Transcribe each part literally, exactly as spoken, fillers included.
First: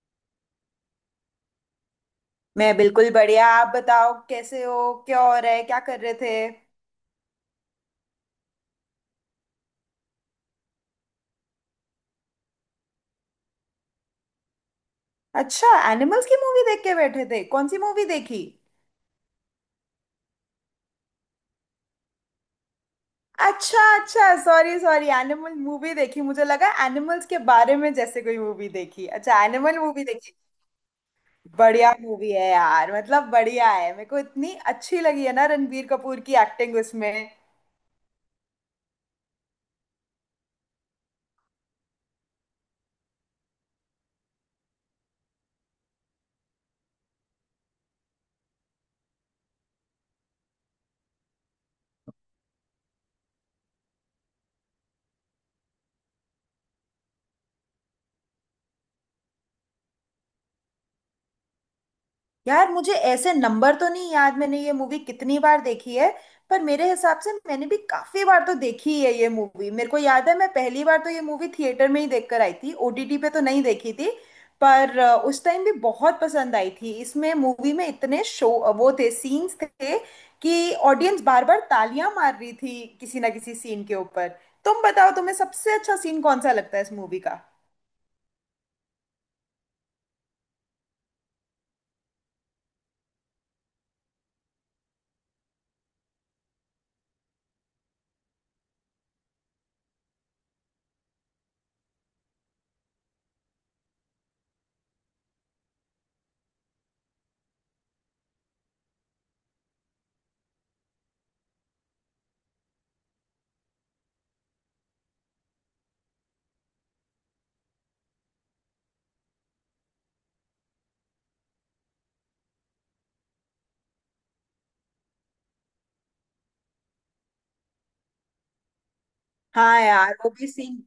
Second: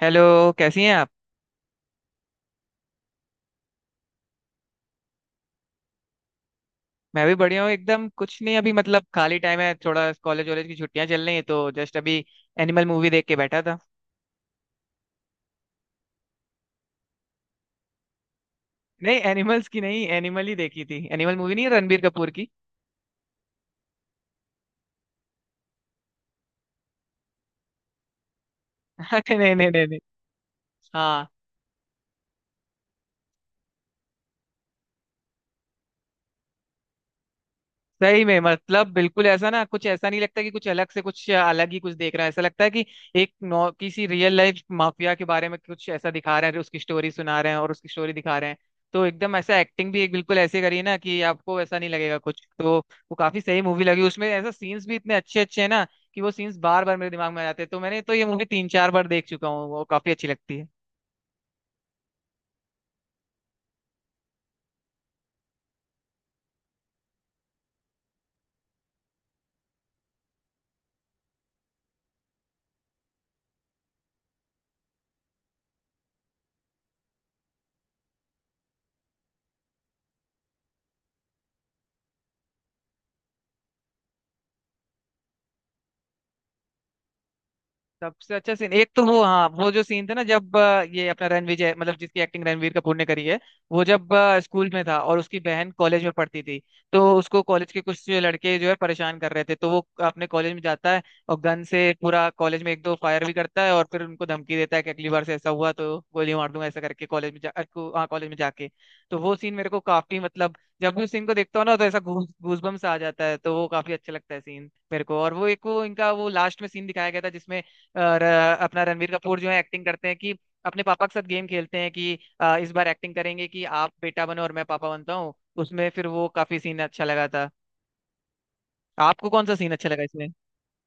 Hello. कैसी हैं आप? मैं बिल्कुल बढ़िया। आप बताओ कैसे हो, क्या हो रहा है, क्या कर रहे थे? मैं भी बढ़िया हूँ एकदम। कुछ नहीं, अभी मतलब खाली टाइम है थोड़ा, कॉलेज वॉलेज की छुट्टियां चल रही हैं, तो जस्ट अभी एनिमल मूवी देख के बैठा था। अच्छा, एनिमल्स की मूवी देख के बैठे थे? कौन सी मूवी देखी? नहीं, एनिमल्स की नहीं, एनिमल ही देखी थी, एनिमल मूवी नहीं, है रणबीर कपूर की। अच्छा अच्छा, सॉरी सॉरी, एनिमल मूवी देखी। मुझे लगा एनिमल्स के बारे में जैसे कोई मूवी देखी। अरे अच्छा, नहीं नहीं एनिमल नहीं नहीं। मूवी देखी। हाँ। बढ़िया मूवी है यार, मतलब बढ़िया है। मेरे को इतनी अच्छी लगी है ना रणबीर कपूर की एक्टिंग उसमें। सही में मतलब बिल्कुल ऐसा ना, कुछ ऐसा नहीं लगता कि कुछ अलग से, कुछ अलग ही कुछ देख रहा है। ऐसा लगता है कि एक नौ किसी रियल लाइफ माफिया के बारे में कुछ ऐसा दिखा रहे हैं, उसकी स्टोरी सुना रहे हैं और उसकी स्टोरी दिखा रहे हैं। तो एकदम ऐसा एक्टिंग भी एक बिल्कुल ऐसे करी है ना, कि आपको ऐसा नहीं लगेगा कुछ तो। वो काफी सही मूवी लगी। उसमें ऐसा सीन्स भी इतने अच्छे अच्छे हैं ना, कि वो सीन्स बार बार मेरे दिमाग में आ जाते हैं, तो मैंने तो ये मूवी तीन चार बार देख चुका हूँ, वो काफी अच्छी लगती है। यार मुझे ऐसे नंबर तो नहीं याद मैंने ये मूवी कितनी बार देखी है। पर मेरे हिसाब से मैंने भी काफी बार तो देखी है ये मूवी। मेरे को याद है, मैं पहली बार तो ये मूवी थिएटर में ही देखकर आई थी, ओटीटी पे तो नहीं देखी थी। पर अ, उस टाइम भी बहुत पसंद आई थी। इसमें मूवी में इतने शो वो थे, सीन्स थे कि ऑडियंस बार बार तालियां मार रही थी किसी ना किसी सीन के ऊपर। तुम बताओ तुम्हें सबसे अच्छा सीन कौन सा लगता है इस मूवी का? सबसे अच्छा सीन एक तो वो, हाँ, वो जो सीन था ना, जब अ, ये अपना रणविजय, मतलब जिसकी एक्टिंग रणवीर कपूर ने करी है, वो जब स्कूल में था और उसकी बहन कॉलेज में पढ़ती थी, तो उसको कॉलेज के कुछ लड़के जो है परेशान कर रहे थे, तो वो अपने कॉलेज में जाता है और गन से पूरा कॉलेज में एक दो फायर भी करता है और फिर उनको धमकी देता है कि अगली बार से ऐसा हुआ तो गोली मार दूंगा, ऐसा करके कॉलेज में जा अ, को- हाँ, कॉलेज में जाके। तो वो सीन मेरे को काफी मतलब, जब भी उस सीन को देखता हूँ ना तो ऐसा गूज गूजबम्स आ जाता है, तो वो काफी अच्छा लगता है सीन मेरे को। और वो एक वो इनका वो लास्ट में सीन दिखाया गया था जिसमें, और अ, अपना रणवीर कपूर जो है एक्टिंग करते हैं कि अपने पापा के साथ गेम खेलते हैं कि अ, इस बार एक्टिंग करेंगे कि आप बेटा बनो और मैं पापा बनता हूँ। उसमें फिर वो काफी सीन अच्छा लगा था। आपको कौन सा सीन हाँ अच्छा लगा यार, इसमें? वो भी सीन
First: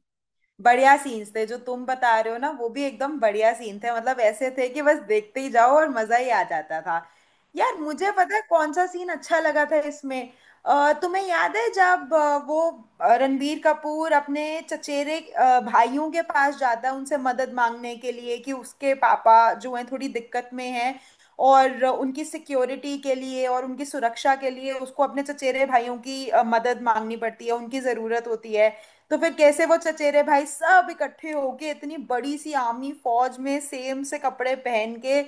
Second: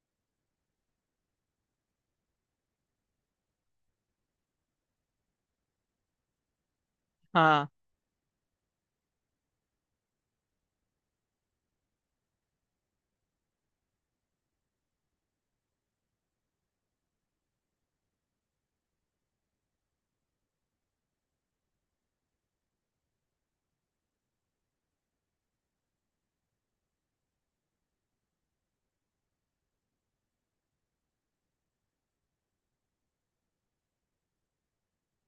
बढ़िया सीन्स थे जो तुम बता रहे हो ना, वो भी एकदम बढ़िया सीन थे। मतलब ऐसे थे कि बस देखते ही जाओ और मजा ही आ जाता था। हाँ। यार मुझे पता है कौन सा सीन अच्छा लगा था इसमें। अ, तुम्हें याद है जब अ, वो अ, रणबीर कपूर अपने चचेरे अ, भाइयों के पास जाता है उनसे मदद मांगने के लिए कि उसके पापा जो हैं थोड़ी दिक्कत में हैं। और उनकी सिक्योरिटी के लिए और उनकी सुरक्षा के लिए उसको अपने चचेरे भाइयों की अ, मदद मांगनी पड़ती है, उनकी ज़रूरत होती है। तो फिर कैसे वो चचेरे भाई सब इकट्ठे होके इतनी बड़ी सी आर्मी फौज में सेम से कपड़े पहन के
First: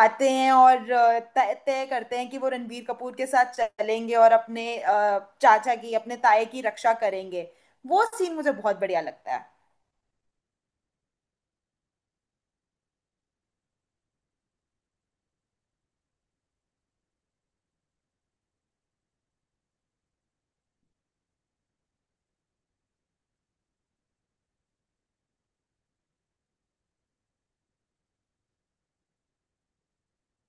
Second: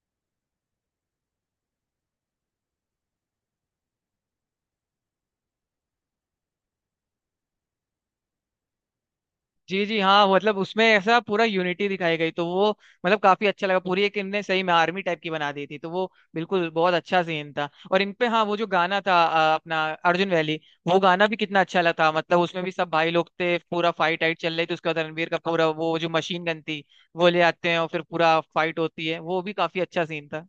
आते हैं और अ, तय तय करते हैं कि वो रणबीर कपूर के साथ चलेंगे और अपने अ, चाचा की अपने ताए की रक्षा करेंगे। वो सीन मुझे बहुत बढ़िया लगता है। जी जी, हाँ, मतलब उसमें ऐसा पूरा यूनिटी दिखाई गई, तो वो मतलब काफी अच्छा लगा। पूरी एक इनने सही में आर्मी टाइप की बना दी थी, तो वो बिल्कुल बहुत अच्छा सीन था। और इनपे हाँ, वो जो गाना था अ, अपना अर्जुन वैली, वो गाना भी कितना अच्छा लगा था। मतलब उसमें भी सब भाई लोग थे, पूरा फाइट आइट चल रही थी, उसके बाद रणबीर का पूरा वो जो मशीन गन थी वो ले आते हैं और फिर पूरा फाइट होती है, वो भी काफी अच्छा सीन था।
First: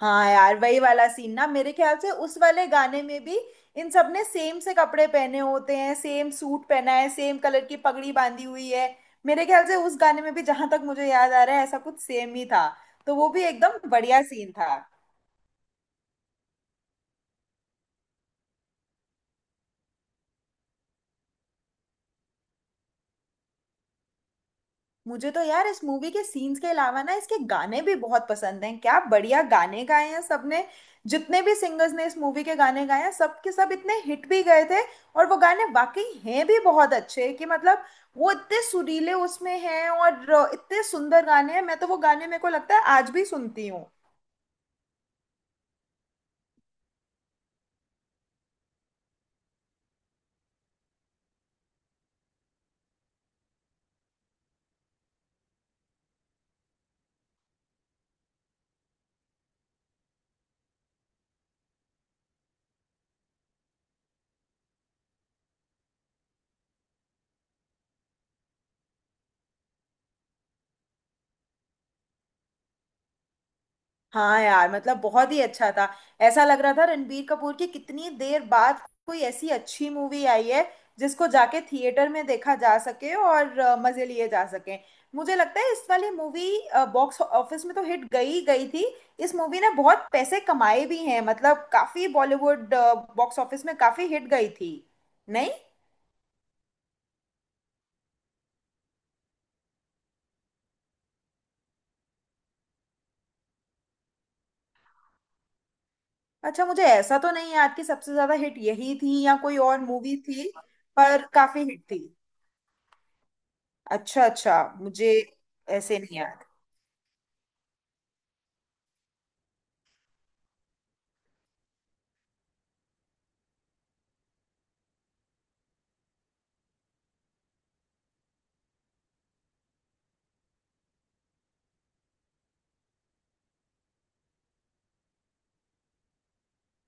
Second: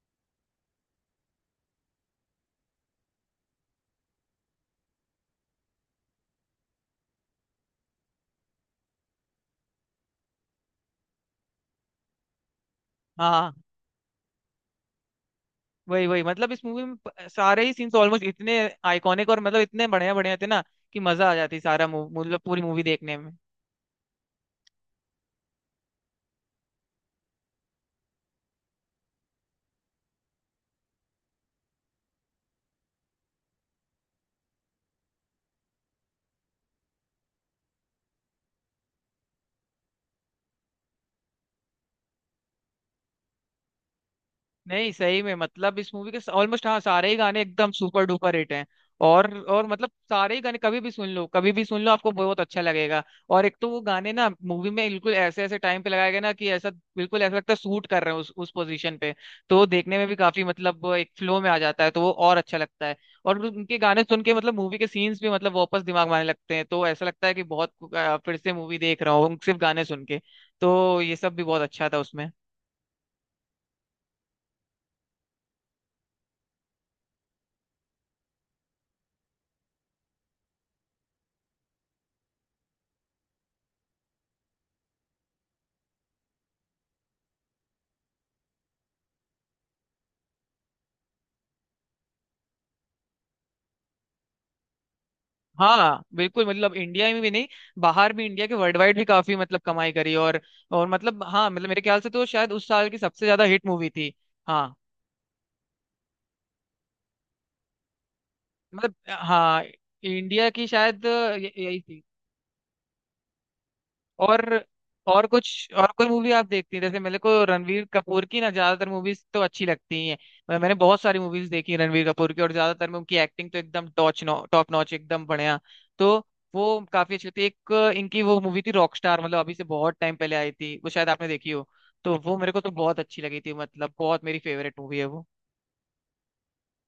हाँ यार, वही वाला सीन ना, मेरे ख्याल से उस वाले गाने में भी इन सब ने सेम से कपड़े पहने होते हैं, सेम सूट पहना है, सेम कलर की पगड़ी बांधी हुई है। मेरे ख्याल से उस गाने में भी जहां तक मुझे याद आ रहा है ऐसा कुछ सेम ही था। तो वो भी हाँ, एकदम बढ़िया सीन था। वही वही, मतलब इस मूवी में प- सारे ही सीन्स ऑलमोस्ट इतने आइकॉनिक और मतलब इतने बढ़िया बढ़िया थे ना, कि मजा आ जाती सारा मू- मतलब पूरी मूवी देखने में। मुझे तो यार इस मूवी के सीन्स के अलावा ना इसके गाने भी बहुत पसंद हैं। क्या बढ़िया गाने गाए हैं सबने! जितने भी सिंगर्स ने इस मूवी के गाने गाए हैं सब के सब इतने हिट भी गए थे। और वो गाने वाकई हैं भी बहुत अच्छे कि मतलब वो इतने सुरीले उसमें हैं और इतने सुंदर गाने हैं। मैं तो वो गाने मेरे को लगता है आज भी सुनती हूँ। नहीं, सही में मतलब इस मूवी के ऑलमोस्ट, हाँ, सारे ही गाने एकदम सुपर डुपर हिट हैं। और और मतलब सारे ही गाने कभी भी सुन लो, कभी भी सुन लो, आपको बहुत अच्छा लगेगा। और एक तो वो गाने ना मूवी में बिल्कुल ऐसे ऐसे टाइम पे लगाए गए ना, कि ऐसा बिल्कुल ऐसा लगता है सूट कर रहे हैं उस उस पोजीशन पे, तो वो देखने में भी काफी मतलब, वो एक फ्लो में आ जाता है तो वो और अच्छा लगता है। और उनके गाने सुन के मतलब मूवी के सीन्स भी मतलब वापस दिमाग में आने लगते हैं, तो ऐसा लगता है कि बहुत अ, फिर से मूवी देख रहा हूँ सिर्फ गाने सुन के। तो ये सब भी बहुत अच्छा था उसमें। हाँ यार मतलब बहुत ही अच्छा था। ऐसा लग रहा था रणबीर कपूर की कितनी देर बाद कोई ऐसी अच्छी मूवी आई है जिसको जाके थिएटर में देखा जा सके और अ, मजे लिए जा सके। मुझे लगता है इस वाली मूवी बॉक्स ऑफिस में तो हिट गई ही गई थी। इस मूवी ने बहुत पैसे कमाए भी हैं, मतलब काफी बॉलीवुड बॉक्स ऑफिस में काफी हिट गई थी। नहीं। हाँ बिल्कुल, मतलब इंडिया में भी नहीं, बाहर भी इंडिया के, वर्ल्ड वाइड भी काफी मतलब कमाई करी। और और मतलब हाँ, मतलब मेरे ख्याल से तो शायद उस साल की सबसे ज्यादा हिट मूवी थी। हाँ, अच्छा, मुझे ऐसा तो नहीं याद कि सबसे ज्यादा हिट मतलब यही थी या कोई हाँ, और मूवी इंडिया थी। की शायद पर काफी यही। हिट थी। अच्छा अच्छा। और मुझे और कुछ और ऐसे कोई नहीं मूवी याद। आप देखती हैं? जैसे मेरे को रणवीर कपूर की ना ज्यादातर मूवीज तो अच्छी लगती ही हैं, मैं- मैंने बहुत सारी मूवीज देखी हैं रणवीर कपूर की और ज्यादातर में उनकी एक्टिंग तो एकदम टॉच नॉ टॉप नॉच, एकदम बढ़िया, तो वो काफी अच्छी होती है। एक इनकी वो मूवी थी रॉक स्टार, मतलब अभी से बहुत टाइम पहले आई थी, वो शायद आपने देखी हो, तो वो मेरे को तो बहुत अच्छी लगी थी, मतलब बहुत मेरी फेवरेट मूवी है वो।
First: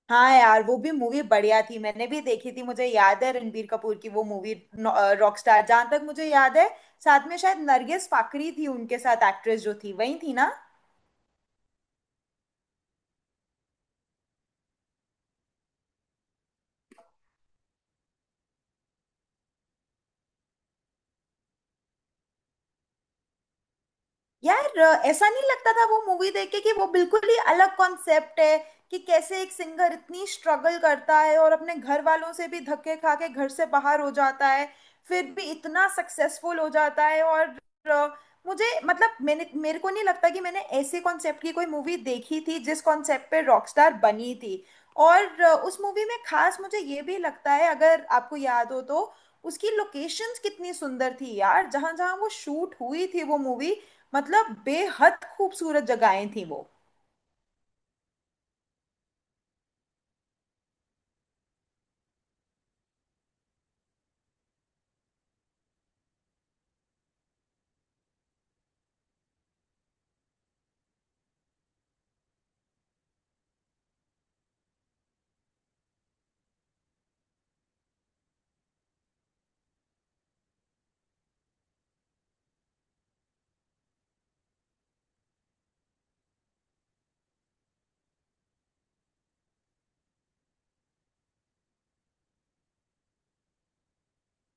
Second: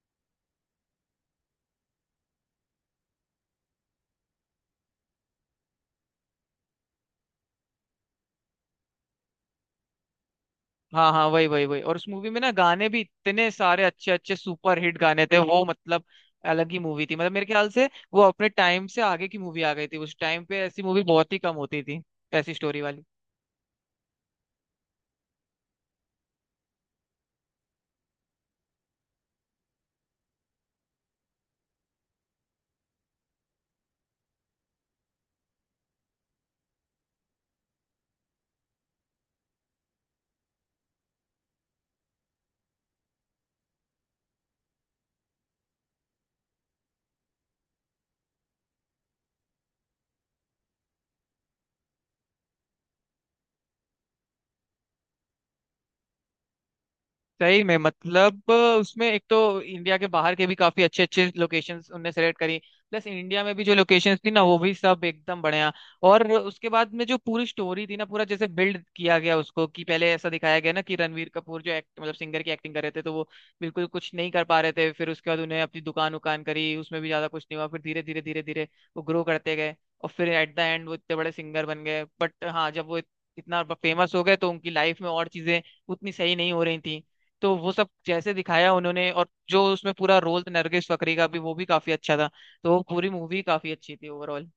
हाँ यार वो भी मूवी बढ़िया थी, मैंने भी देखी थी। मुझे याद है रणबीर कपूर की वो मूवी रॉकस्टार, जहां तक मुझे याद है साथ में शायद नरगिस फाकरी थी, उनके साथ एक्ट्रेस जो थी वही थी ना? हाँ हाँ, वही वही वही। और उस मूवी में ना गाने भी इतने सारे अच्छे अच्छे सुपर हिट गाने थे वो, मतलब अलग ही मूवी थी, मतलब मेरे ख्याल से वो अपने टाइम से आगे की मूवी आ गई थी, उस टाइम पे ऐसी मूवी बहुत ही कम होती थी, ऐसी स्टोरी वाली। यार अ, ऐसा नहीं लगता था वो मूवी देख के कि वो बिल्कुल ही अलग कॉन्सेप्ट है कि कैसे एक सिंगर इतनी स्ट्रगल करता है और अपने घर वालों से भी धक्के खा के घर से बाहर हो जाता है फिर भी इतना सक्सेसफुल हो जाता है और अ, मुझे मतलब मैंने मेरे को नहीं लगता कि मैंने ऐसे कॉन्सेप्ट की कोई मूवी देखी थी जिस कॉन्सेप्ट पे रॉकस्टार बनी थी। और अ, उस मूवी में खास मुझे ये भी लगता है अगर आपको याद हो तो उसकी लोकेशंस कितनी सुंदर थी यार, जहां जहां वो शूट हुई थी वो मूवी। मतलब बेहद खूबसूरत जगहें थी वो। सही में, मतलब उसमें एक तो इंडिया के बाहर के भी काफी अच्छे अच्छे लोकेशंस उनने सेलेक्ट करी, प्लस इंडिया में भी जो लोकेशंस थी ना वो भी सब एकदम बढ़िया। और उसके बाद में जो पूरी स्टोरी थी ना पूरा जैसे बिल्ड किया गया उसको, कि पहले ऐसा दिखाया गया ना कि रणवीर कपूर जो एक्ट मतलब सिंगर की एक्टिंग कर रहे थे तो वो बिल्कुल कुछ नहीं कर पा रहे थे, फिर उसके बाद उन्हें अपनी दुकान उकान करी, उसमें भी ज्यादा कुछ नहीं हुआ, फिर धीरे धीरे धीरे धीरे वो ग्रो करते गए और फिर एट द एंड वो इतने बड़े सिंगर बन गए। बट हाँ, जब वो इत- इतना फेमस हो गए तो उनकी लाइफ में और चीजें उतनी सही नहीं हो रही थी, तो वो सब जैसे दिखाया उन्होंने, और जो उसमें पूरा रोल था नरगिस फकरी का भी वो भी काफी अच्छा था, तो वो पूरी मूवी काफी अच्छी थी ओवरऑल।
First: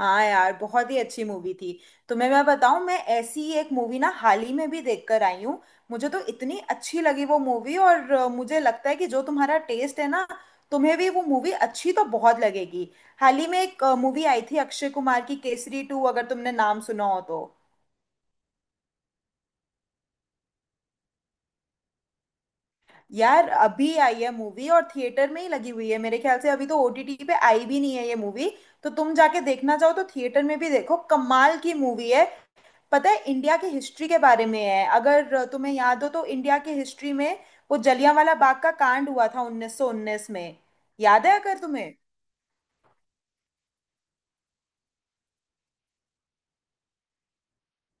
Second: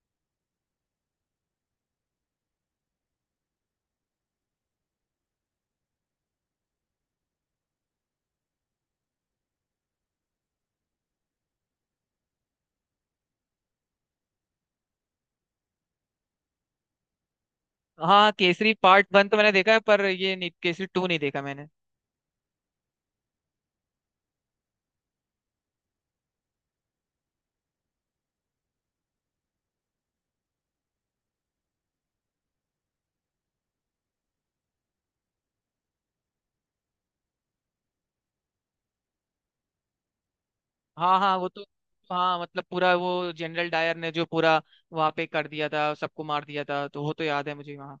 हाँ यार बहुत ही अच्छी मूवी थी। तुम्हें मैं बताऊं, मैं ऐसी ही एक मूवी ना हाल ही में भी देख कर आई हूँ। मुझे तो इतनी अच्छी लगी वो मूवी और अ, मुझे लगता है कि जो तुम्हारा टेस्ट है ना, तुम्हें भी वो मूवी अच्छी तो बहुत लगेगी। हाल ही में एक मूवी आई थी अक्षय कुमार की, केसरी टू, अगर तुमने नाम सुना हो तो। हाँ, केसरी पार्ट वन तो मैंने देखा है, पर ये नहीं, केसरी टू नहीं देखा मैंने। यार अभी आई है मूवी और थिएटर में ही लगी हुई है मेरे ख्याल से, अभी तो ओटीटी पे आई भी नहीं है ये मूवी। तो तुम जाके देखना चाहो तो थिएटर में भी देखो, कमाल की मूवी है। पता है, इंडिया की हिस्ट्री के बारे में है, अगर तुम्हें याद हो तो इंडिया की हिस्ट्री में वो जलियांवाला बाग का कांड हुआ था उन्नीस सौ उन्नीस में। हाँ याद हाँ, है वो अगर तो तुम्हें? हाँ मतलब पूरा वो जनरल डायर ने जो पूरा वहां पे कर दिया था, सबको मार दिया था, तो वो तो याद है मुझे वहाँ।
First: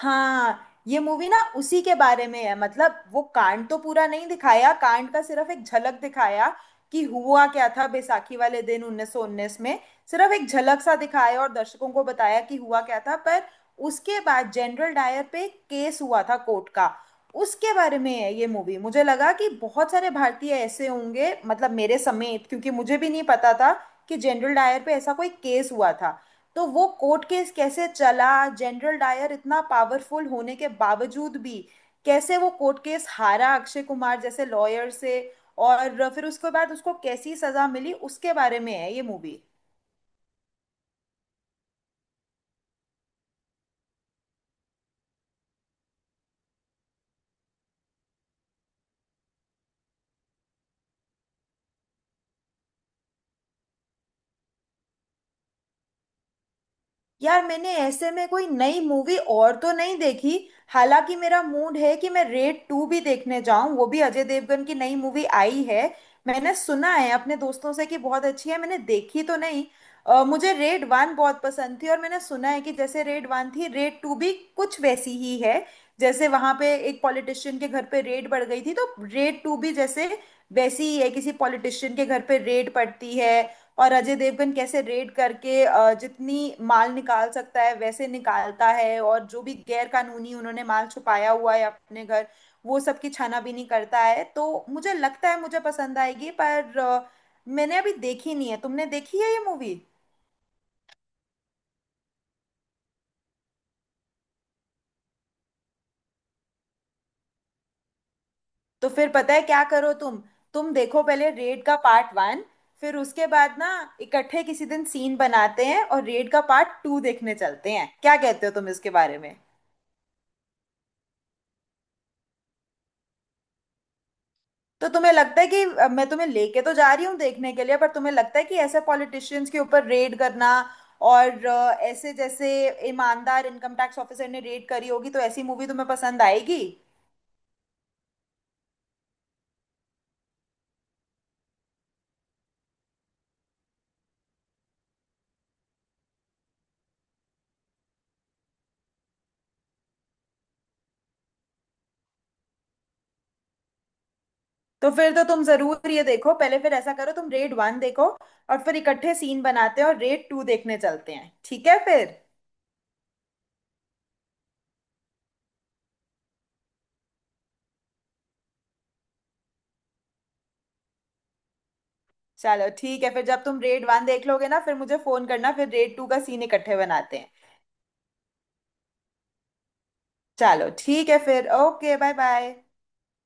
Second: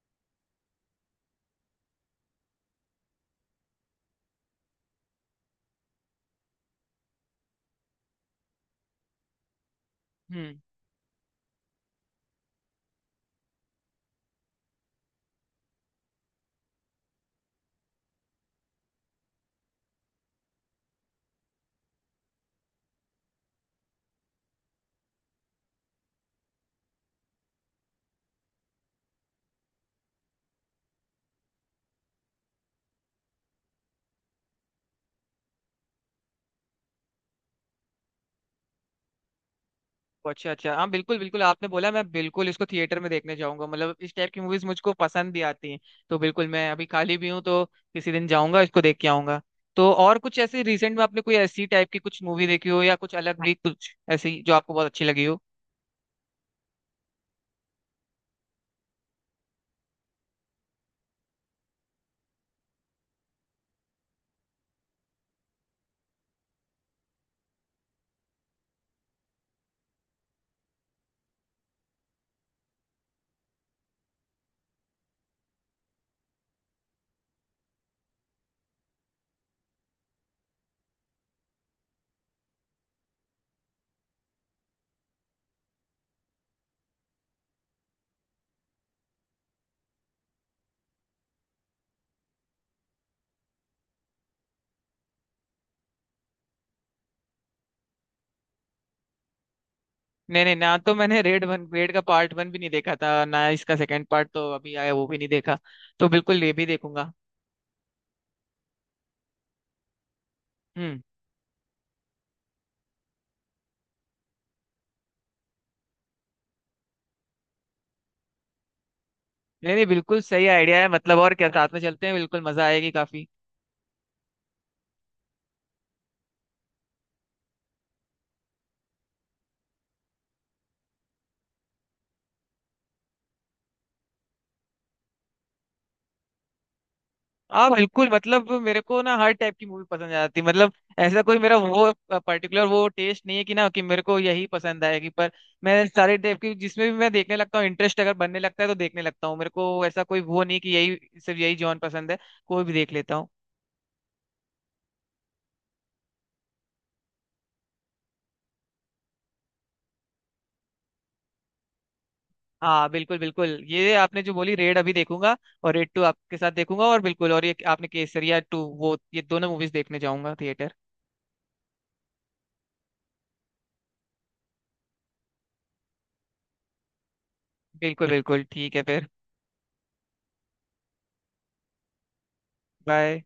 हाँ, ये मूवी ना उसी के बारे में है। मतलब वो कांड तो पूरा नहीं दिखाया, कांड का सिर्फ एक झलक दिखाया कि हुआ क्या था बैसाखी वाले दिन उन्नीस सौ उन्नीस में। सिर्फ एक हम्म। झलक सा दिखाया और दर्शकों को बताया कि हुआ क्या था। पर उसके बाद जनरल डायर पे एक केस हुआ था कोर्ट का, उसके बारे में है ये मूवी। मुझे लगा कि बहुत सारे भारतीय ऐसे होंगे मतलब मेरे समेत, क्योंकि मुझे भी नहीं पता था कि जनरल डायर पे ऐसा कोई केस हुआ था। तो वो कोर्ट केस कैसे चला, जनरल डायर इतना पावरफुल होने के बावजूद भी कैसे वो कोर्ट केस हारा अक्षय कुमार जैसे लॉयर से, और फिर उसके बाद उसको कैसी सजा मिली, उसके बारे में है ये मूवी। अच्छा अच्छा, हाँ बिल्कुल बिल्कुल, आपने बोला मैं बिल्कुल इसको थिएटर में देखने जाऊंगा, मतलब इस टाइप की मूवीज मुझको पसंद भी आती हैं, तो बिल्कुल मैं अभी खाली भी हूँ, तो किसी दिन जाऊंगा इसको देख के आऊंगा। तो और कुछ ऐसे रिसेंट में आपने कोई ऐसी टाइप की कुछ मूवी देखी हो, या कुछ अलग भी कुछ ऐसी जो आपको बहुत अच्छी लगी हो? यार मैंने ऐसे में कोई नई मूवी और तो नहीं देखी। हालांकि मेरा मूड है कि मैं रेड टू भी देखने जाऊं, वो भी अजय देवगन की नई मूवी आई है। मैंने सुना है अपने दोस्तों से कि बहुत अच्छी है, मैंने देखी तो नहीं। अ, मुझे रेड वन बहुत पसंद थी और मैंने सुना है कि जैसे रेड वन थी रेड टू भी कुछ वैसी ही है। जैसे वहां पे एक पॉलिटिशियन के घर पे रेड पड़ गई थी, तो रेड टू भी जैसे वैसी ही है, किसी पॉलिटिशियन के घर पे रेड पड़ती है। और अजय देवगन कैसे रेड करके अ, जितनी माल निकाल सकता है वैसे निकालता है, और जो भी गैर कानूनी उन्होंने माल छुपाया हुआ है अपने घर वो सब की छानाबीनी करता है। तो मुझे लगता है मुझे पसंद आएगी, पर अ, मैंने अभी देखी नहीं है। तुमने देखी है ये मूवी? नहीं नहीं, ना तो मैंने रेड वन रेड का पार्ट वन भी नहीं देखा था, ना इसका सेकंड पार्ट तो अभी आया वो भी नहीं देखा, तो बिल्कुल ये भी देखूंगा। तो फिर पता है क्या करो तुम तुम हम्म। देखो पहले रेड का पार्ट वन। फिर उसके बाद ना इकट्ठे किसी दिन सीन बनाते हैं और रेड का पार्ट टू देखने चलते हैं, क्या कहते हो तुम इसके बारे में? नहीं नहीं, बिल्कुल सही आइडिया है, मतलब और क्या, साथ में चलते हैं, बिल्कुल मजा आएगी काफी। तो तुम्हें लगता है कि अ, मैं तुम्हें लेके तो जा रही हूँ देखने के लिए, पर तुम्हें लगता है कि ऐसे पॉलिटिशियंस के ऊपर रेड करना और अ, ऐसे जैसे ईमानदार इनकम टैक्स ऑफिसर ने रेड करी होगी, तो ऐसी मूवी तुम्हें पसंद आएगी? हाँ बिल्कुल, मतलब मेरे को ना हर टाइप की मूवी पसंद आ जाती है, मतलब ऐसा कोई मेरा वो पर्टिकुलर वो टेस्ट नहीं है कि ना कि मेरे को यही पसंद आएगी, पर मैं सारे टाइप की जिसमें भी मैं देखने लगता हूँ इंटरेस्ट अगर बनने लगता है तो देखने लगता हूँ, मेरे को ऐसा कोई वो नहीं कि यही, सिर्फ यही जॉन पसंद है, कोई भी देख लेता हूँ। तो फिर तो तुम जरूर ये देखो पहले, फिर ऐसा करो तुम रेड वन देखो और फिर इकट्ठे सीन बनाते हैं और रेड टू देखने चलते हैं, ठीक है फिर? हाँ बिल्कुल बिल्कुल, ये आपने जो बोली रेड अभी देखूंगा और रेड टू आपके साथ देखूंगा, और बिल्कुल, और ये आपने केसरिया टू, वो ये दोनों मूवीज देखने जाऊंगा थिएटर। चलो ठीक है फिर। जब तुम रेड वन देख लोगे ना फिर मुझे फोन करना, फिर रेड टू का सीन इकट्ठे बनाते हैं। बिल्कुल बिल्कुल ठीक है फिर। चलो ठीक है फिर, ओके, बाय बाय। बाय।